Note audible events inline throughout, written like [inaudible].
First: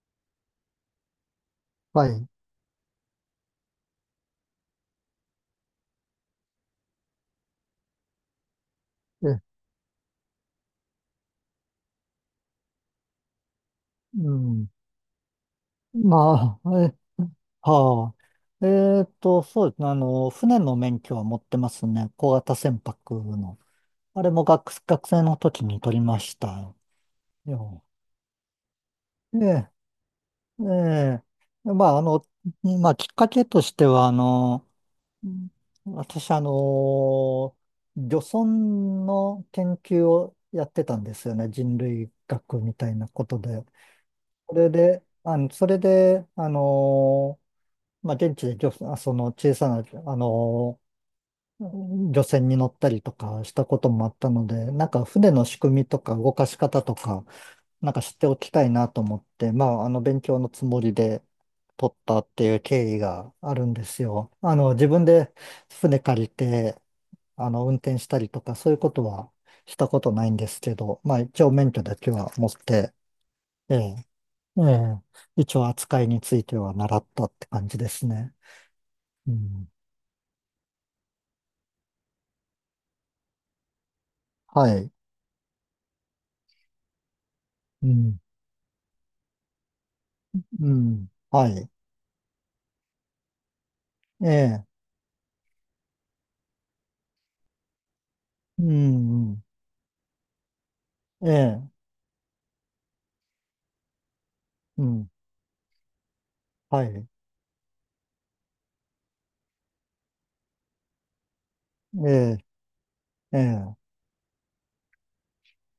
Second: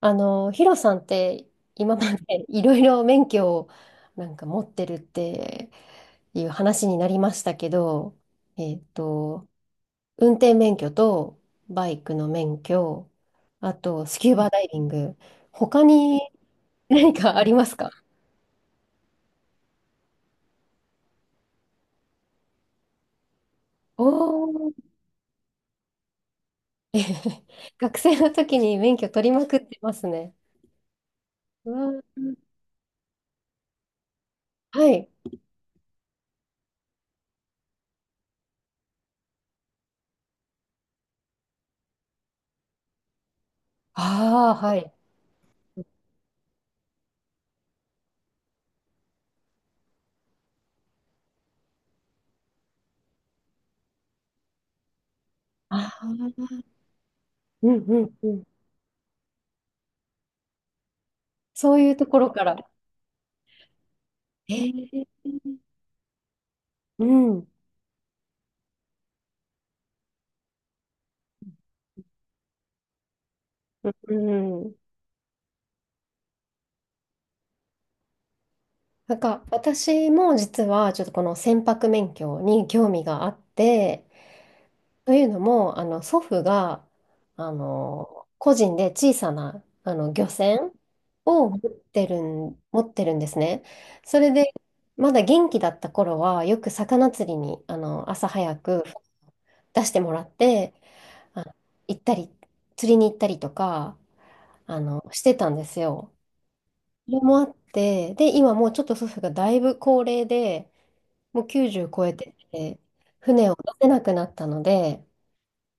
ヒロさんって今はまい。でいろいろ免許をなんか持ってるっていう話になりましたけど、えっえ、と、運転免許とバイクの免許、あとスキうューバダん。イビング、他にまあ、何かありますか？はあ。そうですね。船の免許は持ってますね。小型船舶の。おあれもー、学生の時に取りました [laughs] えへへ。よ。学生の時に免許取りえまくっえ、てますね。えうえ。まわあ、ー。まあ、きっかけとしては、はい。うん私、漁村の研究をやってたんですよね。人類学みたいなことで。あそあ、れはい。で、あの、それで、あの、まあ、現地で漁船、あその小さな、あの、漁船に乗ったりとかしたこともあったので、なんか船の仕組あみとあ、か動かし方とか、うんなんうか知んってうおん。きたいなと思って、まあ、勉強のつもりでそうい取うっとたこっろかていら。う経緯があるんですよ。え自分ーで船借りて、うん。運転したりとか、そういうことはしたことないんですけど、まあ、一応免許だけは持って、ええ、うえん。え、一応扱いについては習ったって感じですね。なんうかん。私も実はちょっとこの船舶免許に興味があって、はい。というのも祖父がうん、個人で小さな漁う船ん、をは持い。ってるん、持ってるんですね。そえれでえ、まだ元気だった頃はよく魚釣りに朝早うくん、うん、出してもらってえあのえ、行ったり釣りに行ったりとかうん、してたんですよ。はい。それもあって、で、今もうちょっと祖父がだいぶ高齢で、もう90超ええてえ、て、え船を出え、せなくなったので、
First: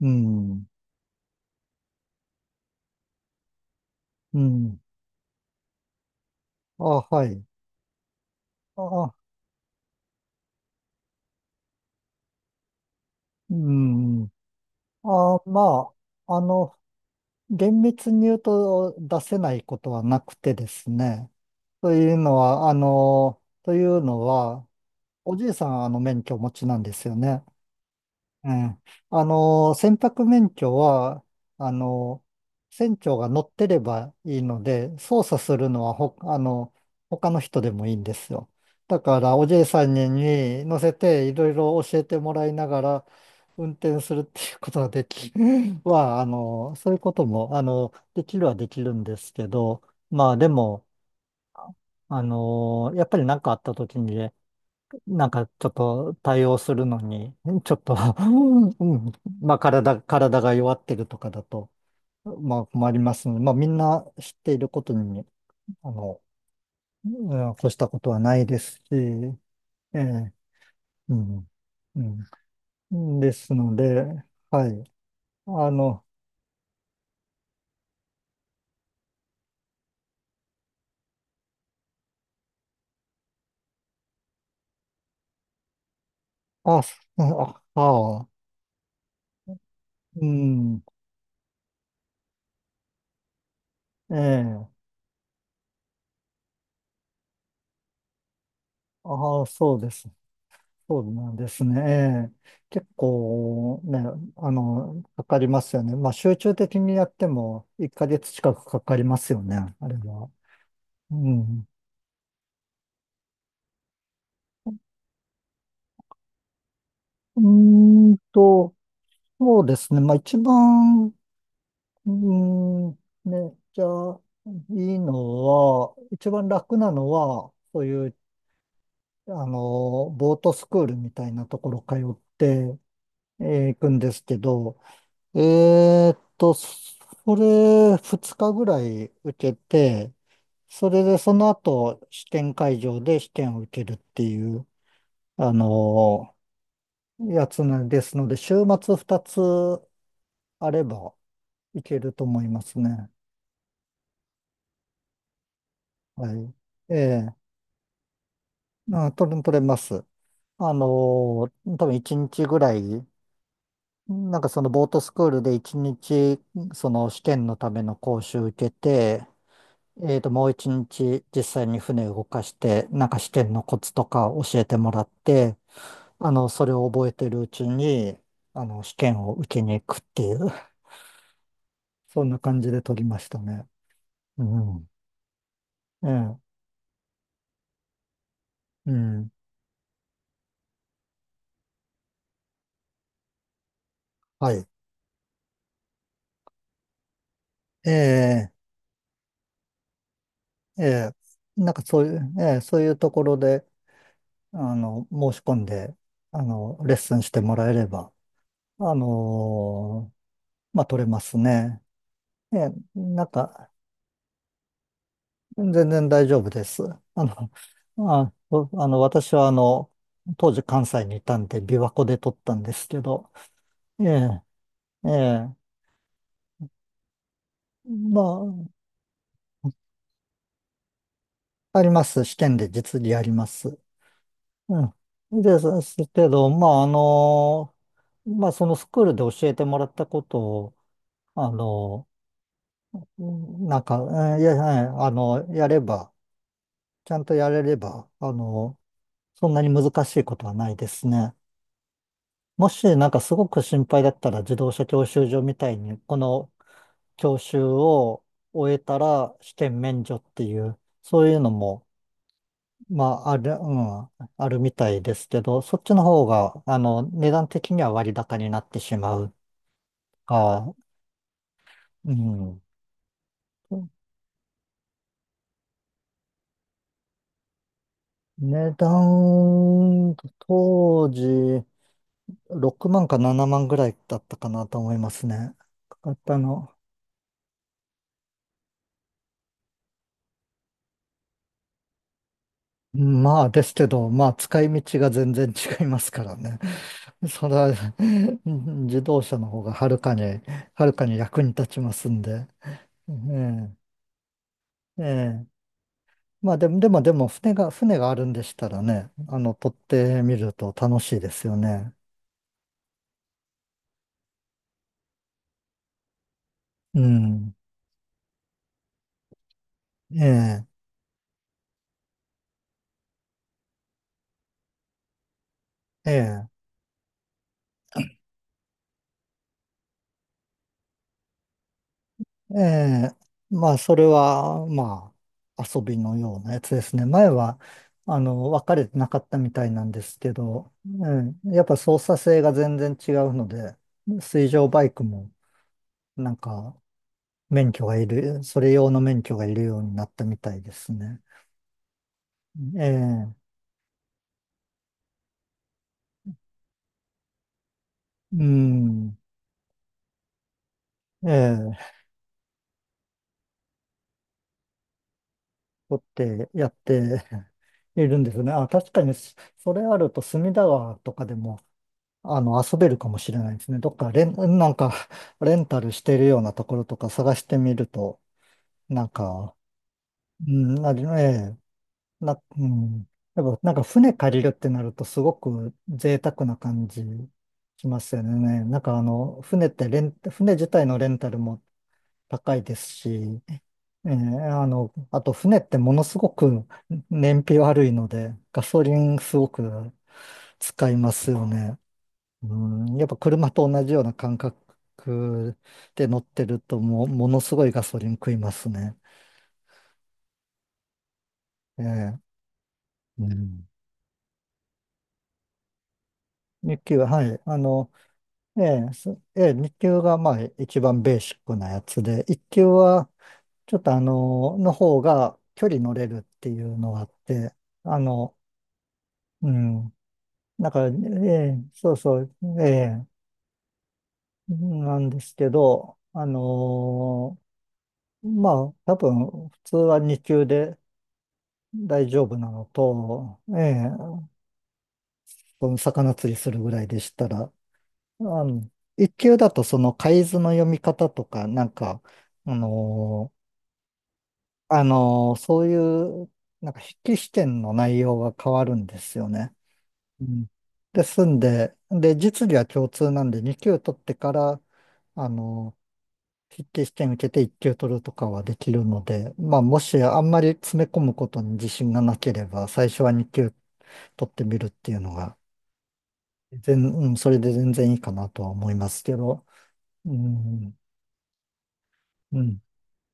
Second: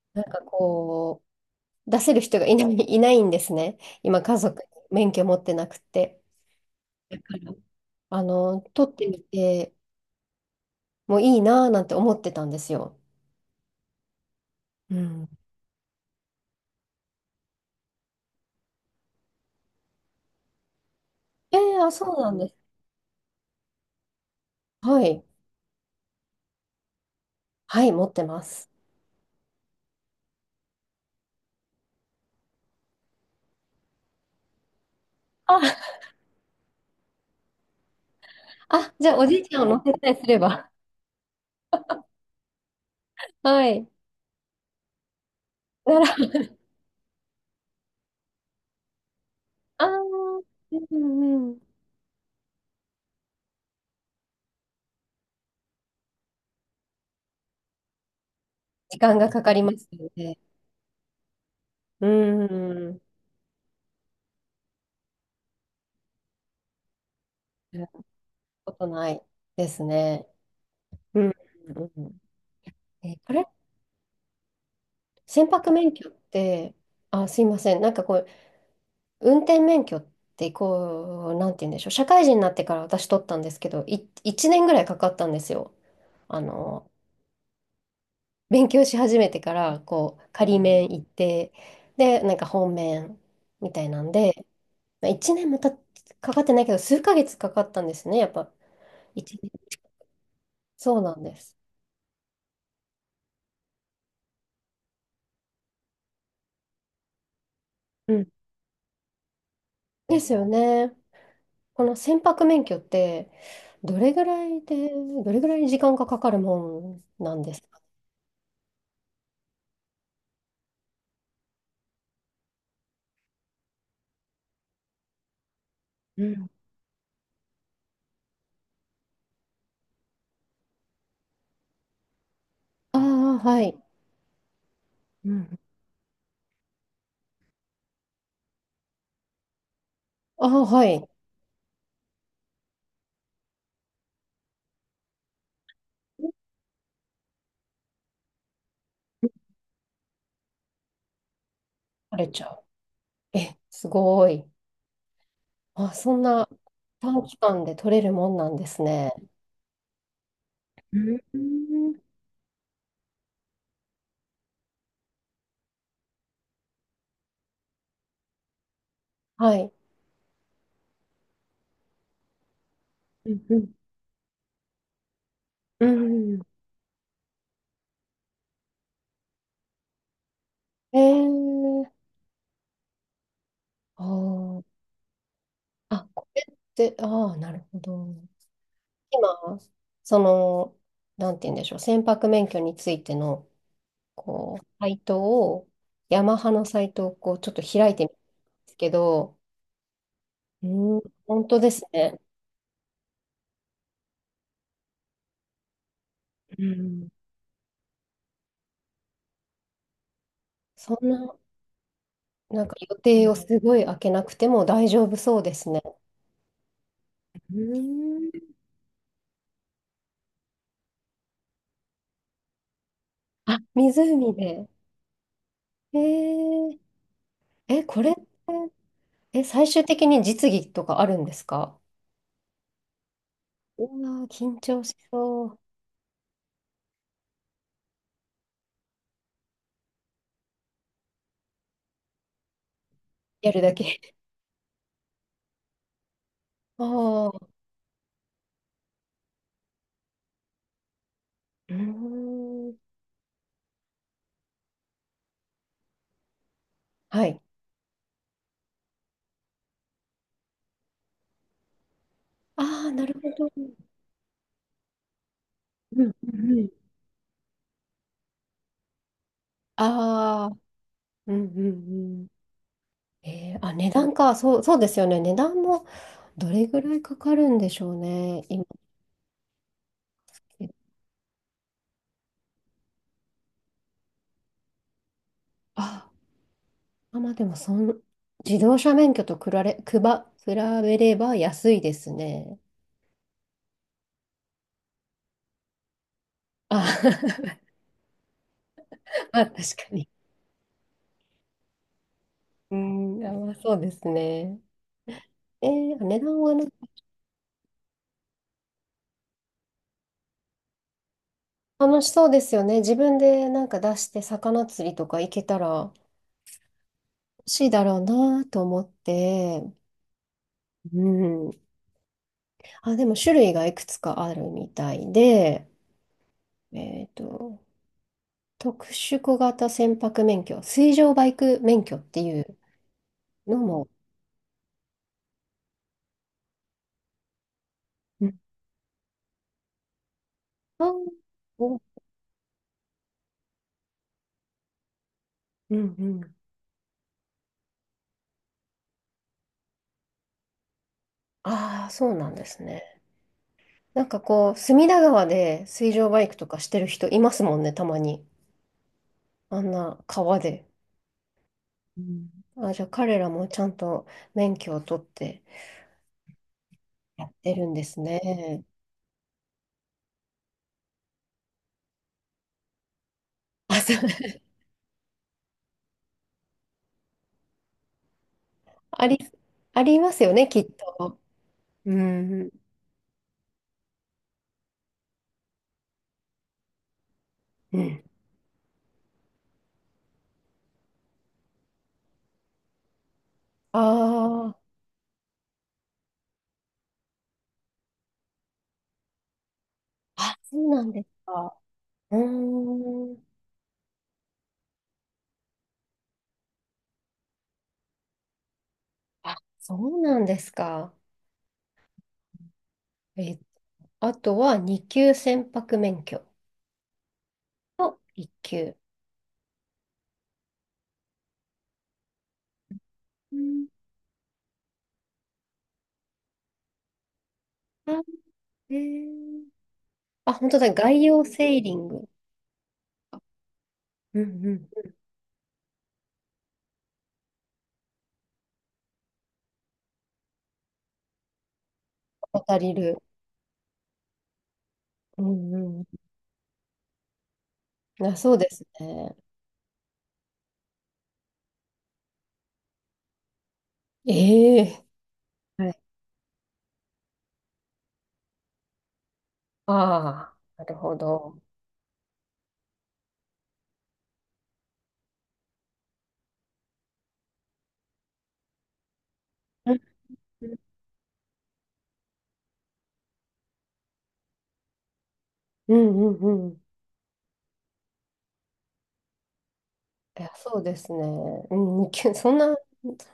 うなんかん、こう、出せる人がいないんですね。今、家う族、ん、免許持ってなくて。あ、だかはい。ら、取ってあ、みてもいいなぁなんて思ってたんですよ。うん、うん。まあ、厳密に言うと出せないことはなくてですね。あ、とそいううなのんです。は、あの、というのは、はい。おじいさんはあの免許をお持ちなんですよね。はい、持ってまえす。え、船舶免許は、あの、船長が乗ってればいいので、操作するのあ、はほ、あの、他の人でもいいんですよ。あ、だじゃあかおじら、いおちじゃんいを乗させんたにりすれにば。乗せて、いろいろ教えてもらいながら、は運い。転するっていうことができ、[laughs] なら、は、あの、そういうことも、できるはできるんですけど、あまあ、ー、でも、うんうん。やっぱり何かあった時にね、なんかちょっと対応するのに、ちょっと [laughs] う時ん、間がかかまあります体、ので、体が弱ってるとかだと、うまあ困りん。ますので、まあみんな知っていることに、あの、うん越しやたたことはないでこすとないし、ですえね。え、ううん。ん、うん。うん。でこれ、すので、はい。船舶あ免の、許って、あ、すいません、なんかこう、運転免許ってこう、なんて言うんでしょう、社会人になってから私取ったんですけど、1年ぐらいかかったんですよ。ああ、の、すあ、あ、勉強し始めてから、こうう、仮ん、免行って、で、なんか本免みたいなんえで、え、まあ、1年かかってないけど、数ヶ月かかったんですね、やっぱ。いちああ、ねんそうです。そそううなんなんでです。すね。ええ、結構ね、かかりますよね。まあ集中的にやっても1うヶん。月近くかかりますよね、あれでは。すよね。うん。この船舶免許って、どれぐらいで、どれぐらい時間がかかるもんなうんですか？ーんと、そうですね。まあ一番、うーん、ね、じゃあ、いいのは、う一番ん、楽なのは、そういう、ボートスクールみたいなところ通って、ああ、は行い。くんですけど、うん。それ2日ぐらい受けて、ああ、はそれい。でその後試験会場で試験を受けるっていう、あのやつなんですので、週末2つあればいけると取れち思ゃいまう。すね。え、すごい。あ、そんはない。え短期え間で取れるもんなんですね。取れます。あのうんう多分ん、1日ぐらい、なんかそのボートスクールで1日、その試験のための講習受けて、はい。もう一日実際に船を動かして、なんかう試ん験うのコんツとか教えてもらって、うん。それを覚えてるうちに、試験を受けに行くっていう、えー、[laughs] そんな感じで取りましたね。あうー、ん。あ、えこえ、れって、ああ、なるほど。うん。今、その、なんて言うんでしょう、船舶免許についてのはこう、い。サイトを、ヤマハのサイトをこう、ちょっとえ開いてみたんでえ、すけど、えうん、え、本当ですね。そういうところで、申し込んで、うレッん。スンしてもらえれば、あのまあ、そ取んれまな、すね。えなんえ、か予な定んをすか、ごい開けなくても大丈夫そうですね。全然大丈夫です。あの、うあ、ん。おあの、私は当時関西にいたんで、琵琶湖で撮ったんですけど、あ、え湖え、で。ええ、えー、え、これっまて、あ、え、最終的に実技とかあるんですか？あります。試験で実技あります。うわー、緊う張ん。しそう。ですけど、まあ、まあ、そのスクールで教えてもらったことを、あの、やるだなけ。ん [laughs] か、えいや、はいあの、やれば、ちゃんあとあ、やうれれば、そんなに難しいことはないですね。ーもん。しなんかすごく心配だったら、自動車教習所みたいにこのは教い。習を終えたら試験免除っていう、そういうのもああ、まなるほああど。る、ううんん、あるみたいですけど、そっちうのん方うがん。値段的には割高になってしまうああ。か、うんううんうん。ん、あ、値段か。そう、そうですよね。値段もどれぐらいかかるんでしょうね。今。値段当時6万か7万ぐらいだったかなと思いますね。かあ、かったの。あ、まあでも自動車免許と比べれば安いですね。まあですけど、まあ使い道が全然違いますからね。あ、[laughs] それは [laughs] うん、自動 [laughs] 車まあの確か方がはるに。かに、はるかに役に立ちますんで。うん、あ、まあそうえですね。え、ええ。値段まはあなんでかも、でも、でも船があるんでしたらね、取ってみると楽しいですよね。楽しそうですよね。自分でなんか出して魚釣りとか行けたら楽うん。しいだろうなと思って。ええ、うん。あ、でも種類がいくつかあるみたいで、ええ。えっと、特殊小型船舶免許、水上バイク免許っていうええ、のまあ、も、それは、まあ、遊びのようなやつですね。前は、うん。分かれてなかったみたいなんですけど、あー、ええ、やっぱお、操作性が全然違うので、水上バイクも、うんうなん。んか、免許がいる、それ用の免許がいるようになったみたいですね。ああ、そうなんですね。ええ、なんかこう、隅田川で水上バイクとかしてる人いますもんね、たまに。うん、あんな川で。ええ、うん。あ、じゃあ彼らもちゃんと免許を取って取ってやってやってるんですいるんですね。ね。あ、確かに、それあると、隅田川とかでも、遊べるかもしれないですね。あ、どそっう、かレン、[laughs] なんか、レンタルしてるようなところとか探してみると、なあんり、か、ありますよね、うきっん、あと。の、ええ、うな、ん。うん、やっぱなんか船借りるってなるとすごく贅沢な感じうしまん。すよね。船自体のレンタルも高いですし、あええ、あ、あと船ってものすごく燃費悪いので、ガソリンすごくあ、そうなん使いですますよか。ね。ううん、やっーぱん。車と同じような感覚で乗ってるともう、ものすごいガソリン食いますね。あ、そうなんですか。ええ、えうっと、ん。あとは2級船舶免許日給は、はい。あの、と1え級。え、すええ、日給がまあ一番ベーシックなやつで、一級はうん。ちょっとの方が距離乗れるっていうのがあって、ああ、の、えー、うん。あ、本当だだ。から、え外洋セえ、ーリンそうグ。そう、ええ、うんうん。なんですけど、ま多分、普通は2級で、大丈夫な渡のりる。と、ええ、うんそのう魚釣りするぐらいでしたら、あん。あ、そうですの、一ね。級だとその海図の読み方とか、なんか、あのーええ、そはういい。う、なんか筆記試験の内容が変わるんですよね。うああ、ん。なるほですんど。で、で、実技は共通なんで、二級取ってから、あのー筆記試験受けて一級取るとかはできるので、まあ、うんもしあんまり詰め込むことに自信がなければ、最初は二級取ってみるっていうのが、うんうんうん。うん、それで全然いいかなとは思いますけど、ういや、そうでん、すね。うん、二級そんうな、ん。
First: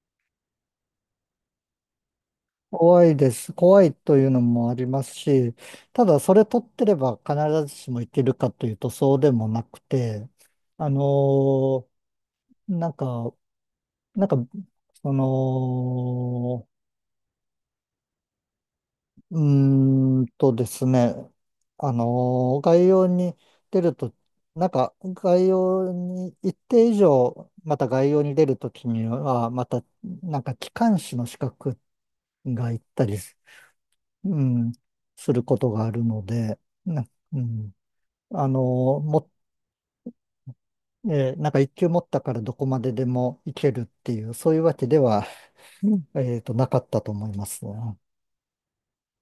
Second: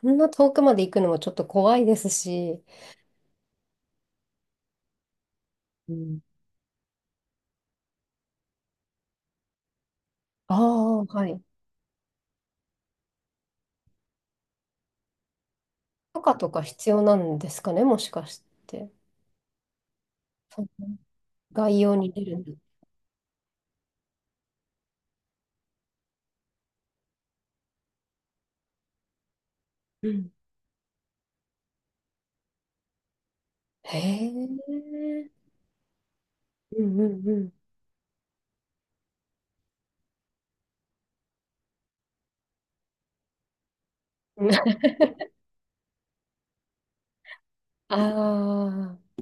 そんな遠くまで行くのもちょっと怖いですし。怖いです。怖いというのもありますし、うただん。それ取ってれば必ずしもいけるかというとそうでもなくて、ああのあ、はい。ーなんか、なんか、そ許可とかの、必要なんですかね、もしかして。うーんとそでんなすね、概あ要に出るんだ。のー概要に出ると、概要に一定以上、また概要に出るときには、またうん。機関士の資格がいったりす、へうん、え。することがあるので、うんな、うんううん。ん、あのーも、えーなんか一級持ったからどこまででも行けるっていう、そういうわ [laughs] けでは、なかったと思いますね。ああ。